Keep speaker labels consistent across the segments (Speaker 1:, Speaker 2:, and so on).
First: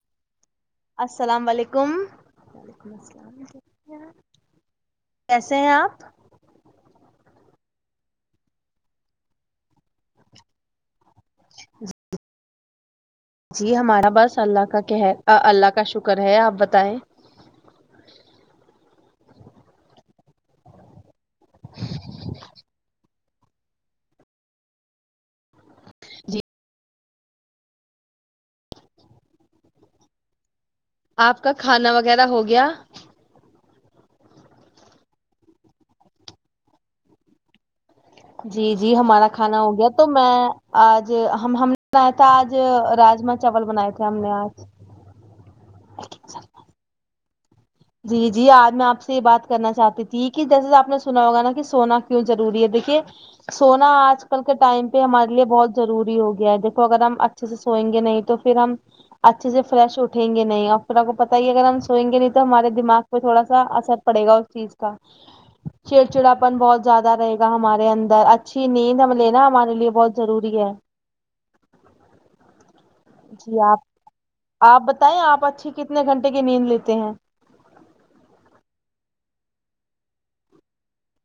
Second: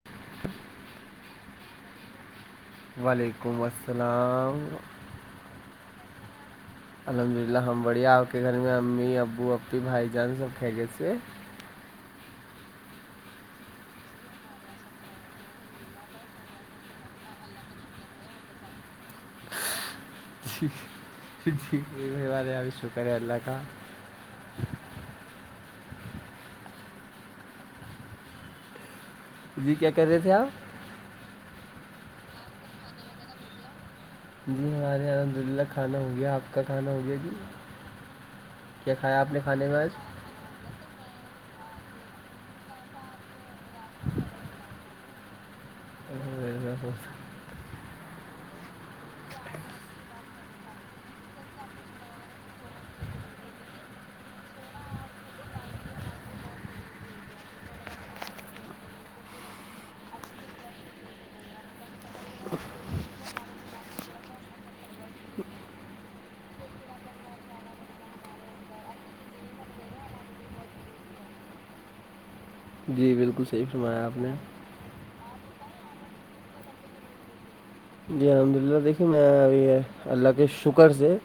Speaker 1: [inaudible]
Speaker 2: السلام علیکم
Speaker 1: و علیکم
Speaker 2: السلام
Speaker 1: السلام
Speaker 2: کیسے ہیں آپ
Speaker 1: الحمد اللہ ہم بڑھیا آپ کے گھر میں امی ابو آپ کے بھائی جان سب خیریت سے ہے
Speaker 2: جی ہمارا باس اللہ کا کہہ اللہ کا شکر ہے آپ بتائیں
Speaker 1: چہ چہ شکر ہے ہمارے اللہ کا جی کیا کر رہے تھے آپ
Speaker 2: آپ کا کھانا وغیرہ ہو گیا
Speaker 1: جی ہمارے یہاں الحمد اللہ کھانا ہو گیا آپ کا کھانا ہو گیا جی
Speaker 2: جی جی
Speaker 1: کیا کھایا
Speaker 2: ہمارا
Speaker 1: آپ نے
Speaker 2: کھانا
Speaker 1: کھانے
Speaker 2: ہو گیا
Speaker 1: آج
Speaker 2: تو میں آج ہم ہم نے بنایا تھا آج راجما چاول بنایا تھا ہم نے آج
Speaker 1: [unintelligible] [unintelligible]
Speaker 2: جی جی آج میں آپ سے یہ بات کرنا چاہتی تھی کہ جیسےہی آپ نے سنا ہوگا نا کہ سونا کیوں ضروری ہے دیکھیے سونا آج کل کے ٹائم پہ ہمارے لیے بہت ضروری ہو گیا ہے دیکھو اگر ہم اچھے سے سوئیں گے نہیں تو پھر ہم اچھے سے فرش اٹھیں گے نہیں اور پھر آپ کو پتہ ہی ہے اگر ہم سوئیں گے نہیں تو ہمارے دماغ پہ تھوڑا سا اثر پڑے گا اس چیز کا چڑ چڑاپن بہت زیادہ رہیگا ہمارے اندر اچھی نیند ہم لینا ہمارے لیے بہت ضروری ہے
Speaker 1: جی بالکل صحیح فرمایا آپ نے
Speaker 2: آپ بتائیں آپ اچھے کتنے گھنٹے کی نیند لیتے ہیں
Speaker 1: جی الحمد اللہ دیکھیے میں ابھی اللہ کے شکر سے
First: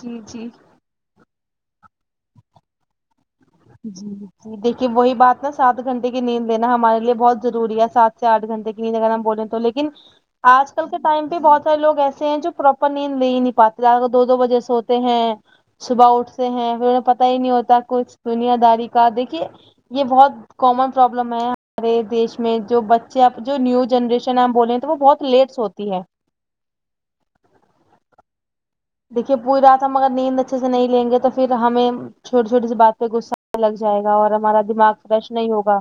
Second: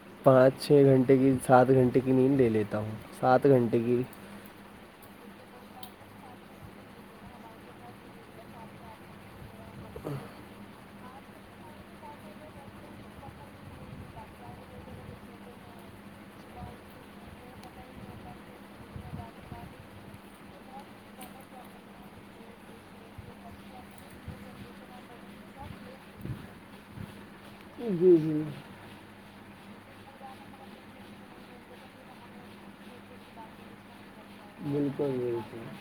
Speaker 2: جی جی
Speaker 1: پانچ چھ گھنٹے کی سات گھنٹے کی نیند لے لیتا ہوں سات گھنٹے کی
Speaker 2: جییکے وہی بات نا سات گھنٹے کی نیند لینا ہمارے لیے بہت ضروری ہے سات سے آٹھ گھنٹے [unintelligible] ہم بولے تو لیکن آج کل کے ٹائم پہ بہت سارے لوگ ایسے ہیں جو پراپر نیند لے ہی نہیں پاتے دو دو بجے سےو ہوتے ہیں صبح اٹھتے ہیں پھر انہیں پت ہی نہیں ہوتا کچھ دنیاداری کا دیکھیے یہ بہت کامن پرابلم ہے ہمارے دیش میں جو بچے اب جو نیو جنریشن ہے ہم بولے ہیں تو وہ بہت لیٹس ہوتی ہے
Speaker 1: جی جی
Speaker 2: دیکھیے پوری رات ہم اگر نیند اچھے سے نہیں لیں گے تو پھر ہمیں چھوٹی چھوٹی سی بات پہ غصہ آنے لگ جائے گا اور ہمارا دماغ
Speaker 1: بالکل
Speaker 2: فریش نہیں
Speaker 1: بالکل
Speaker 2: ہوگا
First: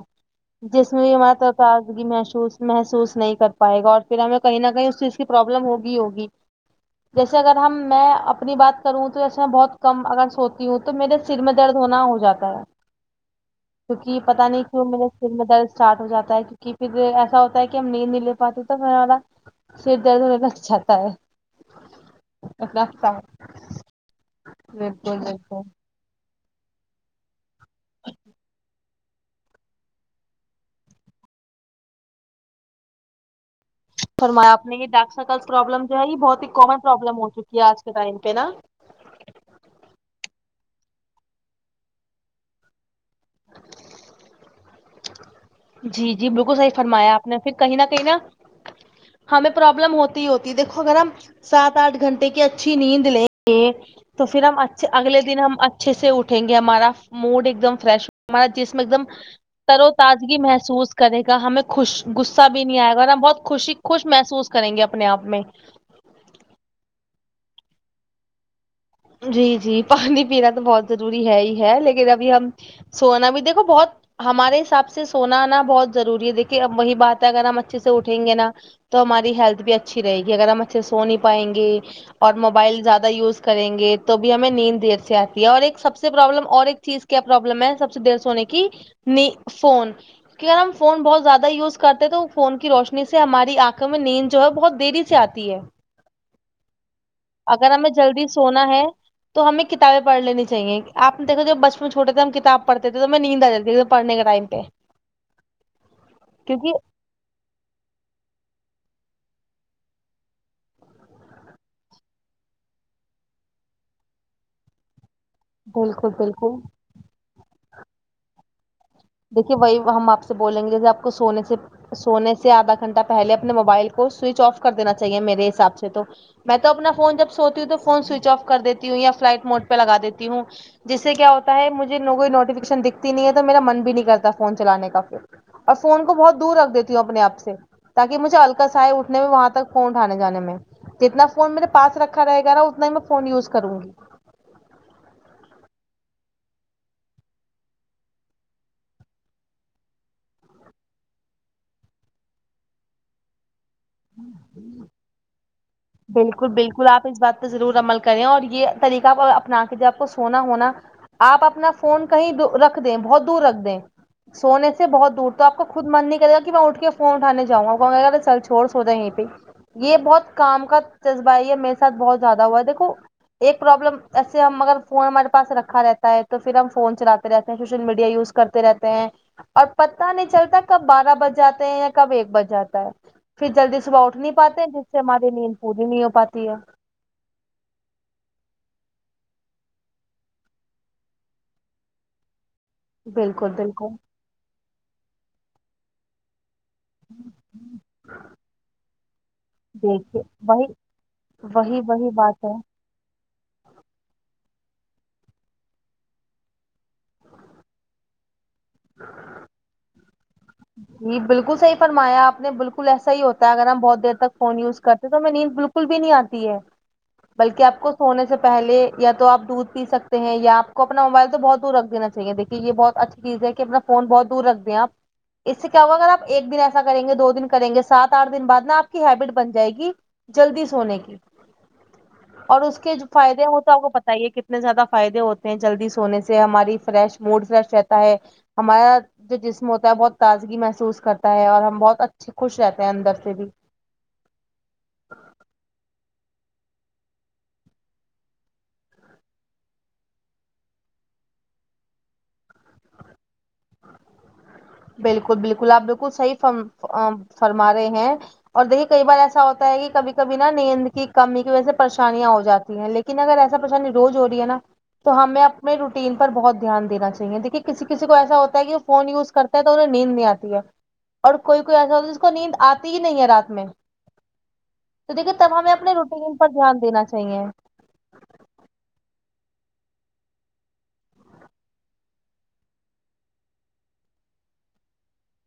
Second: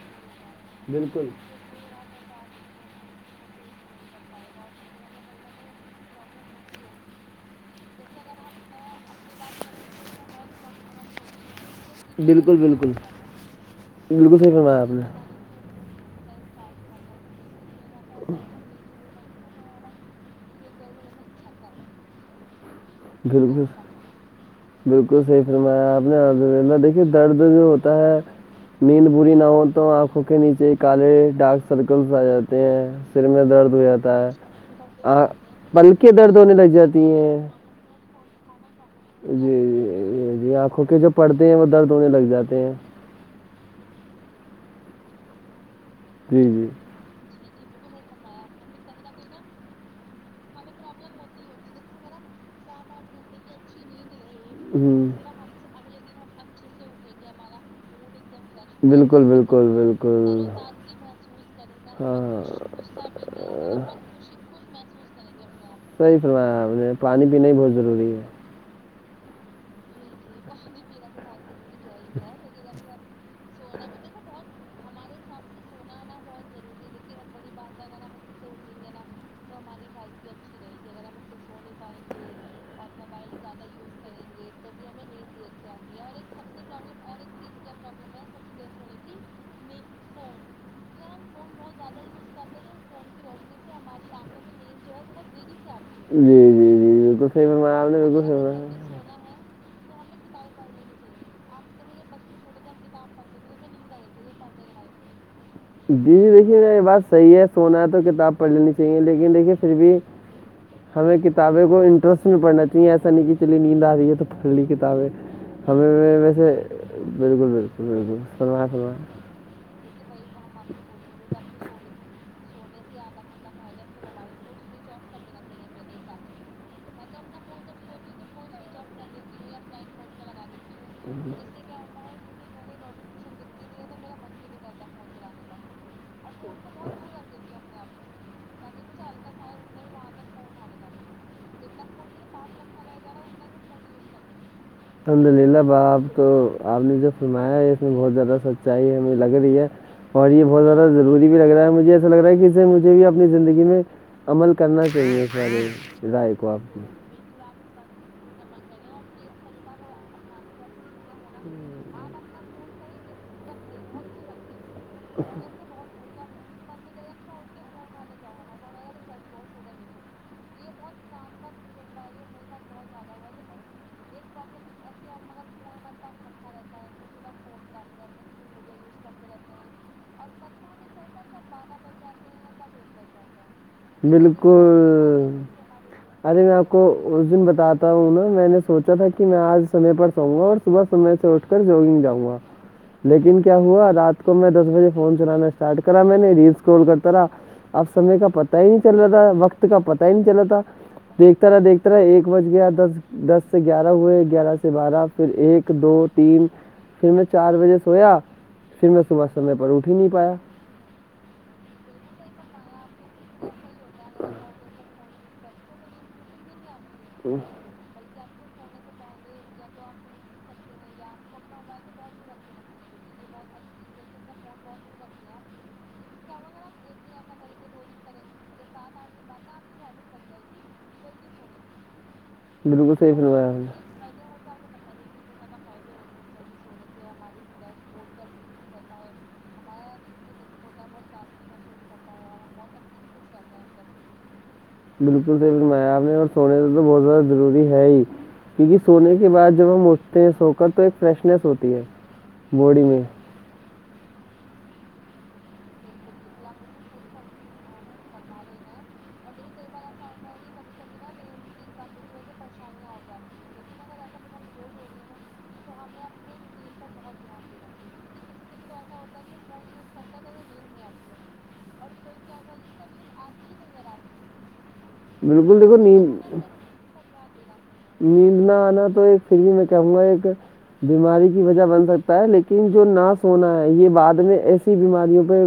Speaker 2: جس میں بھی
Speaker 1: بالکل
Speaker 2: تب تازگی محسوس محسوس نہیں کر پائے گا اور پھر ہمیں کہیں نہ کہیں اس چیز کی پروابلم ہوگی ہوگی جیسے اگر ہم میں اپنی بات کروں تو ایسے میں بہت کم اگر سوتی ہوں تو تو میرے سر میں درد ہونا ہو جاتا
Speaker 1: بالکل
Speaker 2: ہے
Speaker 1: بالکل
Speaker 2: کیونکہ
Speaker 1: بالکل
Speaker 2: پتا
Speaker 1: صحیح
Speaker 2: نہیں
Speaker 1: فرمایا
Speaker 2: کیوں
Speaker 1: آپ نے
Speaker 2: میرے سر میں درد اسٹارٹ ہو جاتا ہے کیونکہ پھر ایسا ہوتا ہے کہ ہم نہیں نہیں لے پاتے تو ہمارا سر درد ہونے رچھاتا ہے [unintelligible]
Speaker 1: بالکل بالکل صحیح فرمایا آپ [unintelligible] دیکھیے درد جو ہوتا ہے نیند بوری نہ ہو تو آنکھوں کے نیچے کالے ڈارک سرکلس آ جاتے ہیں سر میں درد ہویا تھا
Speaker 2: سر میںپ نے یہ ڈاک سکلس پرابلم جو ہے یہ
Speaker 1: درد
Speaker 2: بہت ہی
Speaker 1: ہونے لگ
Speaker 2: کامن
Speaker 1: جاتی
Speaker 2: پرابلم ہو
Speaker 1: ہیں
Speaker 2: چکی ہے آج کے ٹائم پہ نا
Speaker 1: جی جی جی آنکھوں کے جو پڑتے ہیں وہ درد ہونے لگ جاتے ہیں
Speaker 2: جی جی بالکل صحیح فرمایا آپ نے پھر کہیں نہ کہیں نہا ہمیں پروابلم ہوتی ہی ہوتی ہے دیکھو اگر ہم سات آٹھ گھنٹے کی اچھی نیند لیں گے تو پھر ہم اچھے
Speaker 1: ہوں
Speaker 2: اگلے دن ہم اچھے سے اٹھیں گے ہمارا موڈ ایک دم فریش ہمارا جسم ایک دم
Speaker 1: بالکل بالکل
Speaker 2: ترو تج
Speaker 1: بالکل
Speaker 2: محسوس کرے گا ہمیں خوش
Speaker 1: ہاں
Speaker 2: غصہ بھی نہیں آئے گا اور ہم بہت خوشی خوش محسوس کریں گے اپنے آپ میں
Speaker 1: صحیح فرمایا اپنے پانی پینا ہی بہت ضروری ہے
Speaker 2: جی جی پانی پینا تو بہت ضروری ہے ہی ہے لیکن ابھی ہم سونا بھی دیکھو بہت ہمارے حساب سے سونا آنا بہت ضروری ہے دیکھیے اب وہی بات ہے اگر ہم اچھے سے اٹھیں گے نا تو ہماری ہیلتھ بھی اچھی رہے گی اگر ہم اچھے سو نہیں پائیں گے اور موبائل زیادہ یوز کریں گے تو بھی ہمیں نیند دیر سے آتی ہے اور ایک سب سے پرابلم اور ایک چیز کیا پرابلم ہے سب سے دیر سے ہونے کی نہیں فون اگر ہم فون بہت زیادہ یوز کرتے تو فون کی روشنی سے ہماری آنکھوں میں نیند جو ہے بہت دری جاہتی ہے
Speaker 1: جی جی
Speaker 2: اگر
Speaker 1: جی
Speaker 2: ہمیں جلدی
Speaker 1: [unintelligible]
Speaker 2: سونا ہے تو ہمیں کتابیں پڑھ لینی چاہیے آپ دھو جب بچپن چھوٹ تھ ہم کتاب پڑھتے تھے تو ہمیں نیند آ جاتی پڑھنے کے ٹائم پہ
Speaker 1: جی جی دیکھیے
Speaker 2: کیونکہ
Speaker 1: یہ بات صحیح ہے سونا ہے تو کتاب پڑھ لینی چاہیے لیکن دیکھیے پھر بھی ہمیں کتابیں کو انٹرسٹ میں پڑھنا چاہیے ایسا نہیں کہ چلیے نیند آ رہی ہے تو پھڑ لی کتابیں ہمیں
Speaker 2: بالکل
Speaker 1: و یسے
Speaker 2: بالکل
Speaker 1: بالکل بالکل بالکل سنما سوا
Speaker 2: دیکھیے وہی ہم آپ سے بولیں گے جیسے آپ کو سونے سے سونے سے آدھا گھنٹہ پہلے اپنے موبائل کو سوئچ آف کر دینا چاہیے میرے حساب سے تو میں تو اپنا فون جب سوتی ہوں تو فون سوئچ آف کر دیتی ہوں یا فلائٹ موڈ پہ لگا دیتی ہوں جس سے کیا ہوتا ہے مجھے کوئی نوٹیفکیشن دکھتی نہیں ہے تو میرا من بھی نہیں کرتا فون چلانے کا پھر اور فون کو بہت دور رکھ دیتی ہوں اپنے آپ سے تاکہ مجھے الکاس آے اٹھنے میں وہاں تک فون اٹھانے جانے میں جتنا فون میرے پاس رکھا رہے گا نا اتنا ہی میں فون یوز کروں گی
Speaker 1: الحمد اللہ با آپ تو آپ نے جو فرمایا ہے اس میں بہت زیادہ سچائی ہے ہمیں لگ رہی ہے اور یہ بہت زیادہ ضروری بھی لگ رہا ہے مجھے ایسا لگ رہا ہے کہ اس سے مجھے بھی اپنی زندگی میں عمل کرنا چاہیے سارے راے
Speaker 2: بالکل
Speaker 1: کو آپ کو
Speaker 2: بالکل اس بات ضرور عمل کریں اور یہ طریقہ اپنا کے جب آپ کو سونا ہونا آپ اپنا فون کہیں رکھ دیں بہت دور رکھ دیں سونے سے بہت دور توآپ کو خود من نہیں کرے گا کہ میں اٹھ کے فون اٹھانے جاؤ گا سرچ سورس ہوتے یہ پہ یہ بہت کام کا جذبہ یہ ہے میرے ساتھ بہت زیادہ ہوا ہے دیکھو ایک پرابلم ایسے ہم اگر فون ہمارے پاس رکھا رہتا ہے تو پھر ہم فون چلاتے رہتے ہیں سوشل میڈیا یوز کرتے رہتے ہیں اور پتا نہیں چلتا کب بارہ بج جاتے ہیں یا کب ایک بج جاتا ہے پھر جلدی صبح اٹھ نہیں پاتے جس سے ہماری
Speaker 1: بالکل
Speaker 2: نیند پوری نہیں ہو
Speaker 1: ارے
Speaker 2: پاتی
Speaker 1: میں
Speaker 2: ہے
Speaker 1: آپ اس دن بتا تا ہوں انہوں میں نے سوچا تھا کہ میں آج سمے پر سوؤوں گا اور صبح سے اٹھ کر کل جوگن جاؤ گا لیکن
Speaker 2: بالکل
Speaker 1: کیا ہوا
Speaker 2: بالکل
Speaker 1: رات کو میں دس بجے فون چلانا اسٹارٹ کرا میں نے ریسکرال کرتا رہا اب سمے کا پتا پتا ہی نہیں چل رہا تھا وقت کا پتا ہی
Speaker 2: دیکھیے
Speaker 1: نہیں چلا تھا
Speaker 2: وہی
Speaker 1: دیکھتا رہا
Speaker 2: وہی
Speaker 1: دیکھتا رہا
Speaker 2: وہی
Speaker 1: ایک
Speaker 2: بات
Speaker 1: بج
Speaker 2: ہے
Speaker 1: گیا دس دس سے گیارہ ہوئے گیارہ سے بارہ پھر ایک دو تین پھر میں چار بجے سویا پھر میں صبح سمے پر اٹھ ہی نہیں پایا
Speaker 2: ہی جی بالکل صحیح فرمایا آپ نے بالکل ایسا ہی ہوتا ہے اگر ہم بہت دیر تک فون یوزکرتے تو میں نیند بالکل بالکل بھی نہیں آتی ہے بلکہ آپ کو سونے سے پہے یا توآپ دودھ پی سکتے ہیں یا آپ کو اپنا موبائل تو بہت دور رکھ دینا چاہیے دیکے یہ بہت اچھا چیزیں کہ اپنا فون بہت دور رکھتے آپ اس سے کیا ہوگا اگر آپ ایک دن ایسا کریں گے دو دن کریں گے سات آٹھ دن بعد نا آپ کی ہیبٹ بن جائے گی جلدی سونے کی اور اس کے
Speaker 1: بالکل
Speaker 2: جو
Speaker 1: صحیح
Speaker 2: فائدے
Speaker 1: فرمایا آپ نے
Speaker 2: ہوتا بتائیے کتنے اتنے زیادہ فائدے ہوتے ہیں جلدی سونے سے ہماری فریش موڈ فریش رہتا ہے ہمارا جو جسم بہت تازگی محسوس کرتا ہے اور ہم بہت اچھے خوش رہتے ہیں اندر سے بھی
Speaker 1: بالکل صحیح فرمایا آپ نے اور سونے تو تو بہت زیادہ ضروری ہیں ہی کیونکہ سونے کے بعد جب ہم اٹھتے ہیں سو کر تو ایک فریشنیس ہوتی ہے باڈی میں
Speaker 2: بلکل بلکل آپ بلکل صحیح فر فرما رہے ہیں اور دیکھیے کئی بار ایسا ہوتا ہے کہ کبھی کبھی نا نیند کی کمی کی وجہ سے پریشانیاں ہو جاتی ہیں لیکن ک نہ ا ایسا پریشانی روز ہو رہی ہے نا تو ہمیں اپنے روٹین پر بہت دھیان دین چاہیے دیکھیے کسی کسی کو ایسا ہوتا کہ وہ فون یوز کرتا ہے تو انہیں نیند نہیں آتی ہے اور کوئی کوئی ایسا ہوتا جس کو نیند آتی ہی نہیں ہے رات میں تو دیکھیے تب
Speaker 1: بالکل
Speaker 2: ہمیں
Speaker 1: دیکھو
Speaker 2: اپنے
Speaker 1: نیند
Speaker 2: روٹین پر دھیان دینا چاہیے
Speaker 1: نیند نہ آنا تو ایک فر بھی میں کہوں گا ایک بیماری کی وجہ بن سکتا ہے لیکن جو نا سونا ہے یہ بعد میں ایسی بیماریوں پہ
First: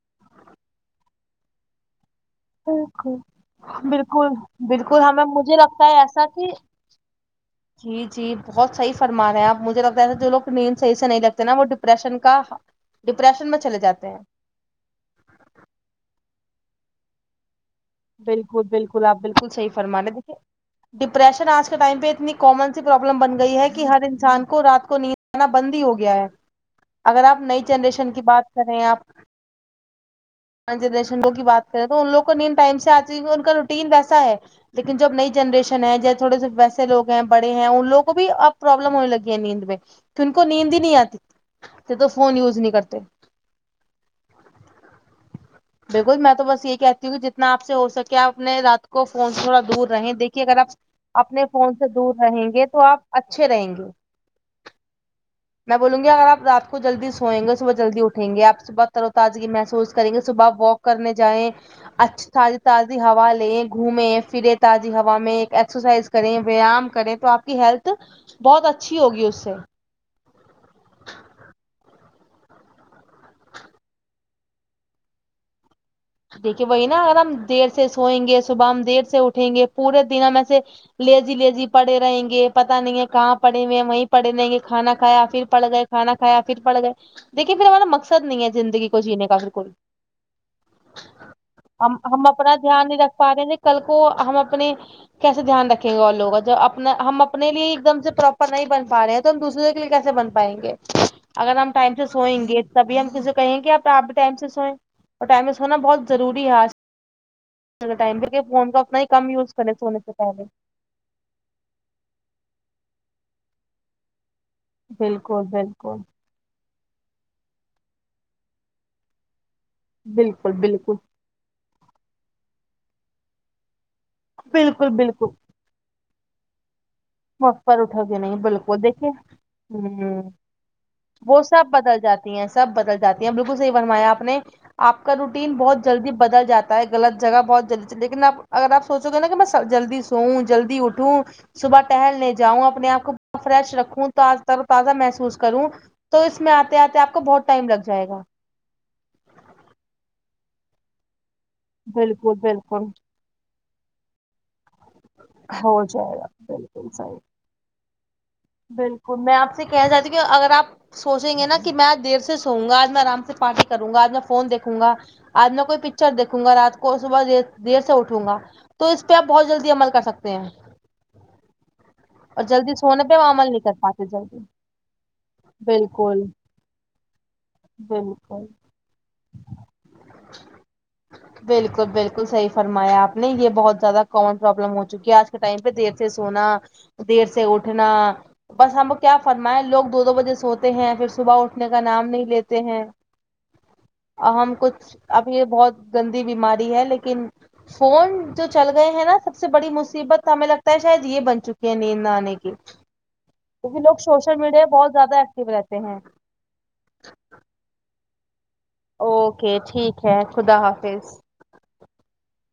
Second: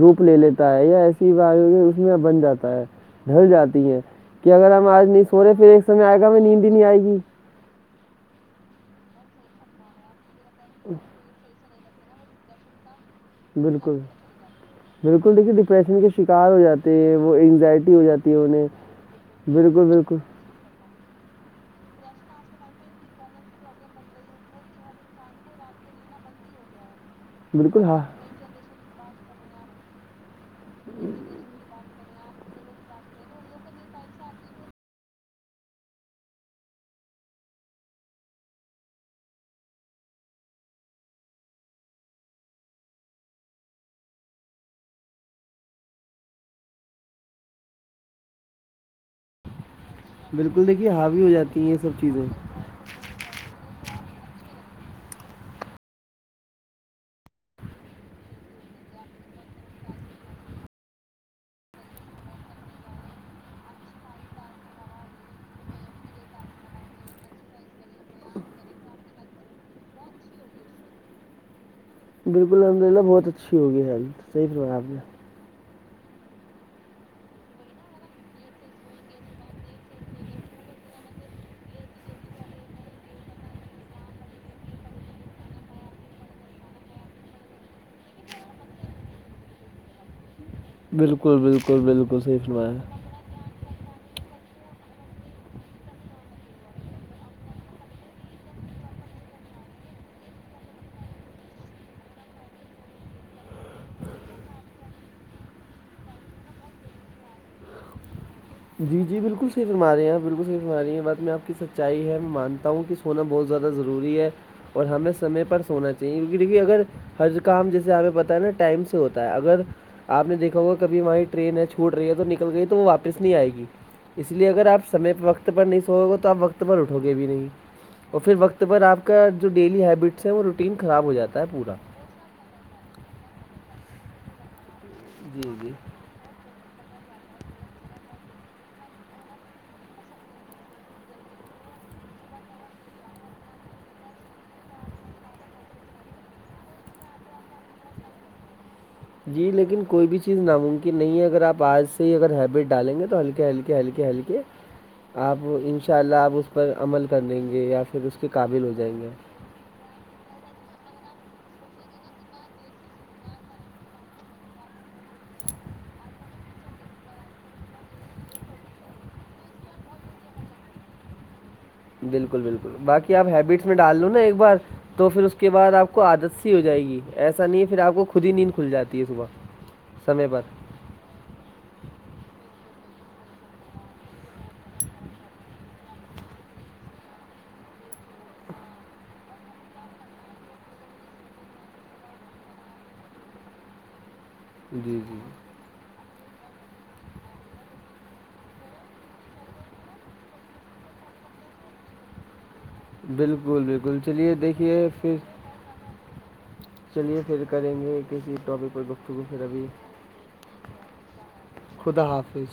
Speaker 1: روپ لے لیتا ہے یا ایسی بات ہو ہے اس میں بن جاتا ہے
Speaker 2: بالکل
Speaker 1: ڈھل جاتا ہے
Speaker 2: بالکل
Speaker 1: کہ اگر ہم
Speaker 2: بالکل
Speaker 1: آج نہیں
Speaker 2: ہمیں
Speaker 1: سونے
Speaker 2: مجھے
Speaker 1: پھر ایک
Speaker 2: لگتا ہے
Speaker 1: سمے آئے
Speaker 2: ایسا
Speaker 1: گا ہم
Speaker 2: کہ
Speaker 1: نیند ہی نہیں آئے گی
Speaker 2: جی جی بہت صحیح فرمارہے آپ مجھے لگتا ہے ایسا جو لوگ نیند صحیح سے نہیں لتے نا وہ ڈپرشن کا ڈپریشن میں چلے
Speaker 1: بلکل
Speaker 2: جاتے ہیں
Speaker 1: بلکل دیکھیے ڈپریشن کے شکار ہو جاتے ہیں وہ انینگزائٹی
Speaker 2: بلکل بلکل آپ بلکل صحیح فرمارہے
Speaker 1: بالکل
Speaker 2: دیکھیے ڈپریشن آج کے ٹائم پہ اتنی کامن سی پروابلم بن گئی ہے کہ ہر انسان کو رات کو نیند کانا بند ہی ہو گیا ہے اگر آپ نئی
Speaker 1: بالکل ہاں
Speaker 2: جنریشن کی بات کر رہیں ہیں آپ پانچ جنریشن لو کی بات کریں تو ان لوگ کو نیند ٹائم سے آتی ان کا روٹین ویسا ہے لیکن جو اب نئی جنریشن ہے جو تھوڑے سے ویسے لوگ ہیں بڑے ہیں ان لوگوں کو بھی اب پروابلم ہونے لگی ہے نیند میں ان کو نیند ہی نہیں آتی تو فون یوز نہیں کرتے بالکل میں تو بس یہی کہتی ہوں کہ جتنا آپ سے ہو سکے آپ اپنے رات کو فون سے تھوڑا دور رہے دیکھیے اگر
Speaker 1: بالکل
Speaker 2: آپ
Speaker 1: حاوی ہو
Speaker 2: اپنے
Speaker 1: جاتی ہیں
Speaker 2: فون
Speaker 1: یہ
Speaker 2: سے
Speaker 1: سب
Speaker 2: دور
Speaker 1: چیزیں
Speaker 2: رہیں گے تو آپ اچھے رہیں گے میں بولوں گی اگر آپ رات کو جلدی سوئیں گے صبح جلدی اٹھیں گےآپ صبح تر و تازی محسوس کریں گے صبح واک کرنے جائیں اچھا تازی تازی ہوا لیں گھومیے پھرے تازی ہوا میں ایک ایکسرسائز کریں ویام کریں تو آپ ہیلتھ بہت اچھی ہوگی اس سے
Speaker 1: بالکل الحمد للہ بہت اچھی ہوگی ہیلت صحیح رہا آپ نے
Speaker 2: دیکھیے وہی نا اگر ہم دیر سے سوئیں گے صبح ہم دیر سے اٹھیں گے پورے دن ہم میں سے لی جی لی جی پڑے رہیں گے پتا نہیں کہاں پڑیں ہوئے وہیں پڑے رہیں گے کھانا کھایا پھر پڑ گئے کھانا کھایا پھر پڑ گئے دیکھیے پھر ہمارا مقصد نہیں ہے زندگی کو جینے کا پھر کوئی
Speaker 1: بالکل بالکل
Speaker 2: ہم
Speaker 1: بالکل
Speaker 2: ہم
Speaker 1: صحیح
Speaker 2: اپنا
Speaker 1: فرمایا
Speaker 2: دھیان نہیں رکھ پا رہے کل کو ہم اپنے کیسے دھیان رکھیں گے وہ لوگ کا جب اپنا ہم اپنے لیے ایک دم سے پراپر نہیں بن پا رہے تو ہم دوسرے کے لیے کیسے بن پائیں گے اگر ہم ٹائم سے سوئیںے تبھی ہم کسی سے کہیں گے کہ آپ آپ بھی ٹائم سے سوئیں اور ٹائم پہ سونا بہت ضروری ہے اج کل کے ٹائم پہ فون کو اپنا ہی کم یوز کریں سونے سے پہلے
Speaker 1: ہماری یہ بات میں آپ کی سچائی ہے مانتا ہوں کہ سونا بہت زیادہ ضروری ہے اور ہمیں
Speaker 2: بالکل
Speaker 1: سمے پر سونا
Speaker 2: بالکل
Speaker 1: چاہیے دیکھیے اگر ہر کام جیسے ہمپیں پتاہ ہے نا ٹائم سے ہوتا ہے اگر آپ نے
Speaker 2: بالکل
Speaker 1: دیکھا ہوا
Speaker 2: بالکل
Speaker 1: کبھی مائٹ ٹرین ہے چھوٹ رہی ہے تو نکل گئی تو وہ واپس نہیں آئے گی اس لیے اگر آپ
Speaker 2: بالکل
Speaker 1: سمے پہ
Speaker 2: بالکل
Speaker 1: وقت بنی سوگے تو وقت [unintelligible] وقت پر اٹھو گے بھی نہیں
Speaker 2: وقت پر اٹھو گے
Speaker 1: اور پھر
Speaker 2: نہیں
Speaker 1: وقت پر
Speaker 2: بالکل
Speaker 1: آپ
Speaker 2: دیکھیے
Speaker 1: کا ڈیلی
Speaker 2: ہوں
Speaker 1: ہیبٹس ہے ٹین خراب ہو
Speaker 2: وہ
Speaker 1: جاتا ہے
Speaker 2: سب
Speaker 1: پورا
Speaker 2: بدل جاتی ہیں سب بدل جاتے ہیں بالکل صحیح فرمایا آ نے آپ کا
Speaker 1: جی،
Speaker 2: روٹین
Speaker 1: جی۔
Speaker 2: بہت جلدی بدل جاتا ہے غلط جگہ بہت جلدی لیکن آپ اگر آپ سوچو گے نا کہ میں جلدی سوؤں جلدی اٹھوں صبح ٹہلنےے جاؤں اپنے آپ کو فریش رکھوں تر و تازہ محسوس کروں تو اس میں آتے آتے آپ کو بہت ٹائم لگ جائے گا
Speaker 1: جی لیکن کوئی بھی چیز ناممکن نہیں ہے اگر آپ بعد سے ہی اگر
Speaker 2: بالکل
Speaker 1: ہیبٹ
Speaker 2: بالکل
Speaker 1: ڈالیں گے تو ہلکے ہلکے ہلکے ہلکے آپ ان
Speaker 2: ہو
Speaker 1: شاء اللہ
Speaker 2: جائے گا
Speaker 1: آپ اس پر
Speaker 2: بالکل
Speaker 1: عمل
Speaker 2: صحیح
Speaker 1: کر لیں گے یا پھر اس کے قابل ہو جائیں گے
Speaker 2: بالکل میں آپ سے کہنا چاہتی ہوں کہ اگر آپ سوچیں گے نا کہ میں آج دیر سے سووں گا آج میں آرام سے پارٹی کروں گا آج میں فون دیکھوں گا آج میں کوئی پکچر دیکھوں گا رات کو صبح دیر سے اٹھوں گا تو اس پہ آپ بہت جلدی عمل کر سکتے ہیں
Speaker 1: بالکل
Speaker 2: اور
Speaker 1: بالکل
Speaker 2: جلدی سونے
Speaker 1: باقی
Speaker 2: پہ وہ
Speaker 1: آپ
Speaker 2: عمل نہیں
Speaker 1: ہیبٹس
Speaker 2: کر
Speaker 1: میں ڈال
Speaker 2: پاتے
Speaker 1: لوں نا ایک
Speaker 2: جلدی
Speaker 1: بار تو پھر اس کے بعد آپ کو
Speaker 2: بالکل
Speaker 1: عادت سی ہو جائے گی ایسا نہیں ہے پھر آپ کو خود ہی
Speaker 2: بالکل
Speaker 1: نیند کھل جاتی ہے صبح سمے پر
Speaker 2: بالکل بالکل صحیح فرمایا آپ نے یہ بہت زیادہ کامن پروابلم ہو چکی ہے آج کے ٹائم پہ دیر سے سونا دیر سے اٹھنا بس ہم کو کیا فرمائے لوگ دو دو بجے سوتے ہیں پھر صبح اٹھنے کا نام نہیں لیتے ہیں ہم کچھ
Speaker 1: جی جی
Speaker 2: اب یہ بہت گندی بیماری ہے لیکن فون جو چل گئے ہیں نا سب سے بڑی مصیبت ہمیں لگتا ہے شاید یہ بن چکی ہے نیند نہ آنے کی
Speaker 1: بالکل
Speaker 2: کیونکہ لوگ
Speaker 1: بالکل چلیے
Speaker 2: سوشل میڈیا پہ
Speaker 1: دیکھیے
Speaker 2: بہت
Speaker 1: پھر
Speaker 2: زیادہ ایکٹو رہتے ہیں
Speaker 1: چلیے پھر کریں گے کسی ٹاپک پر گفتگو پھر
Speaker 2: اوکے
Speaker 1: ابھی
Speaker 2: ٹھیک ہے خدا حافظ
Speaker 1: خدا حافظ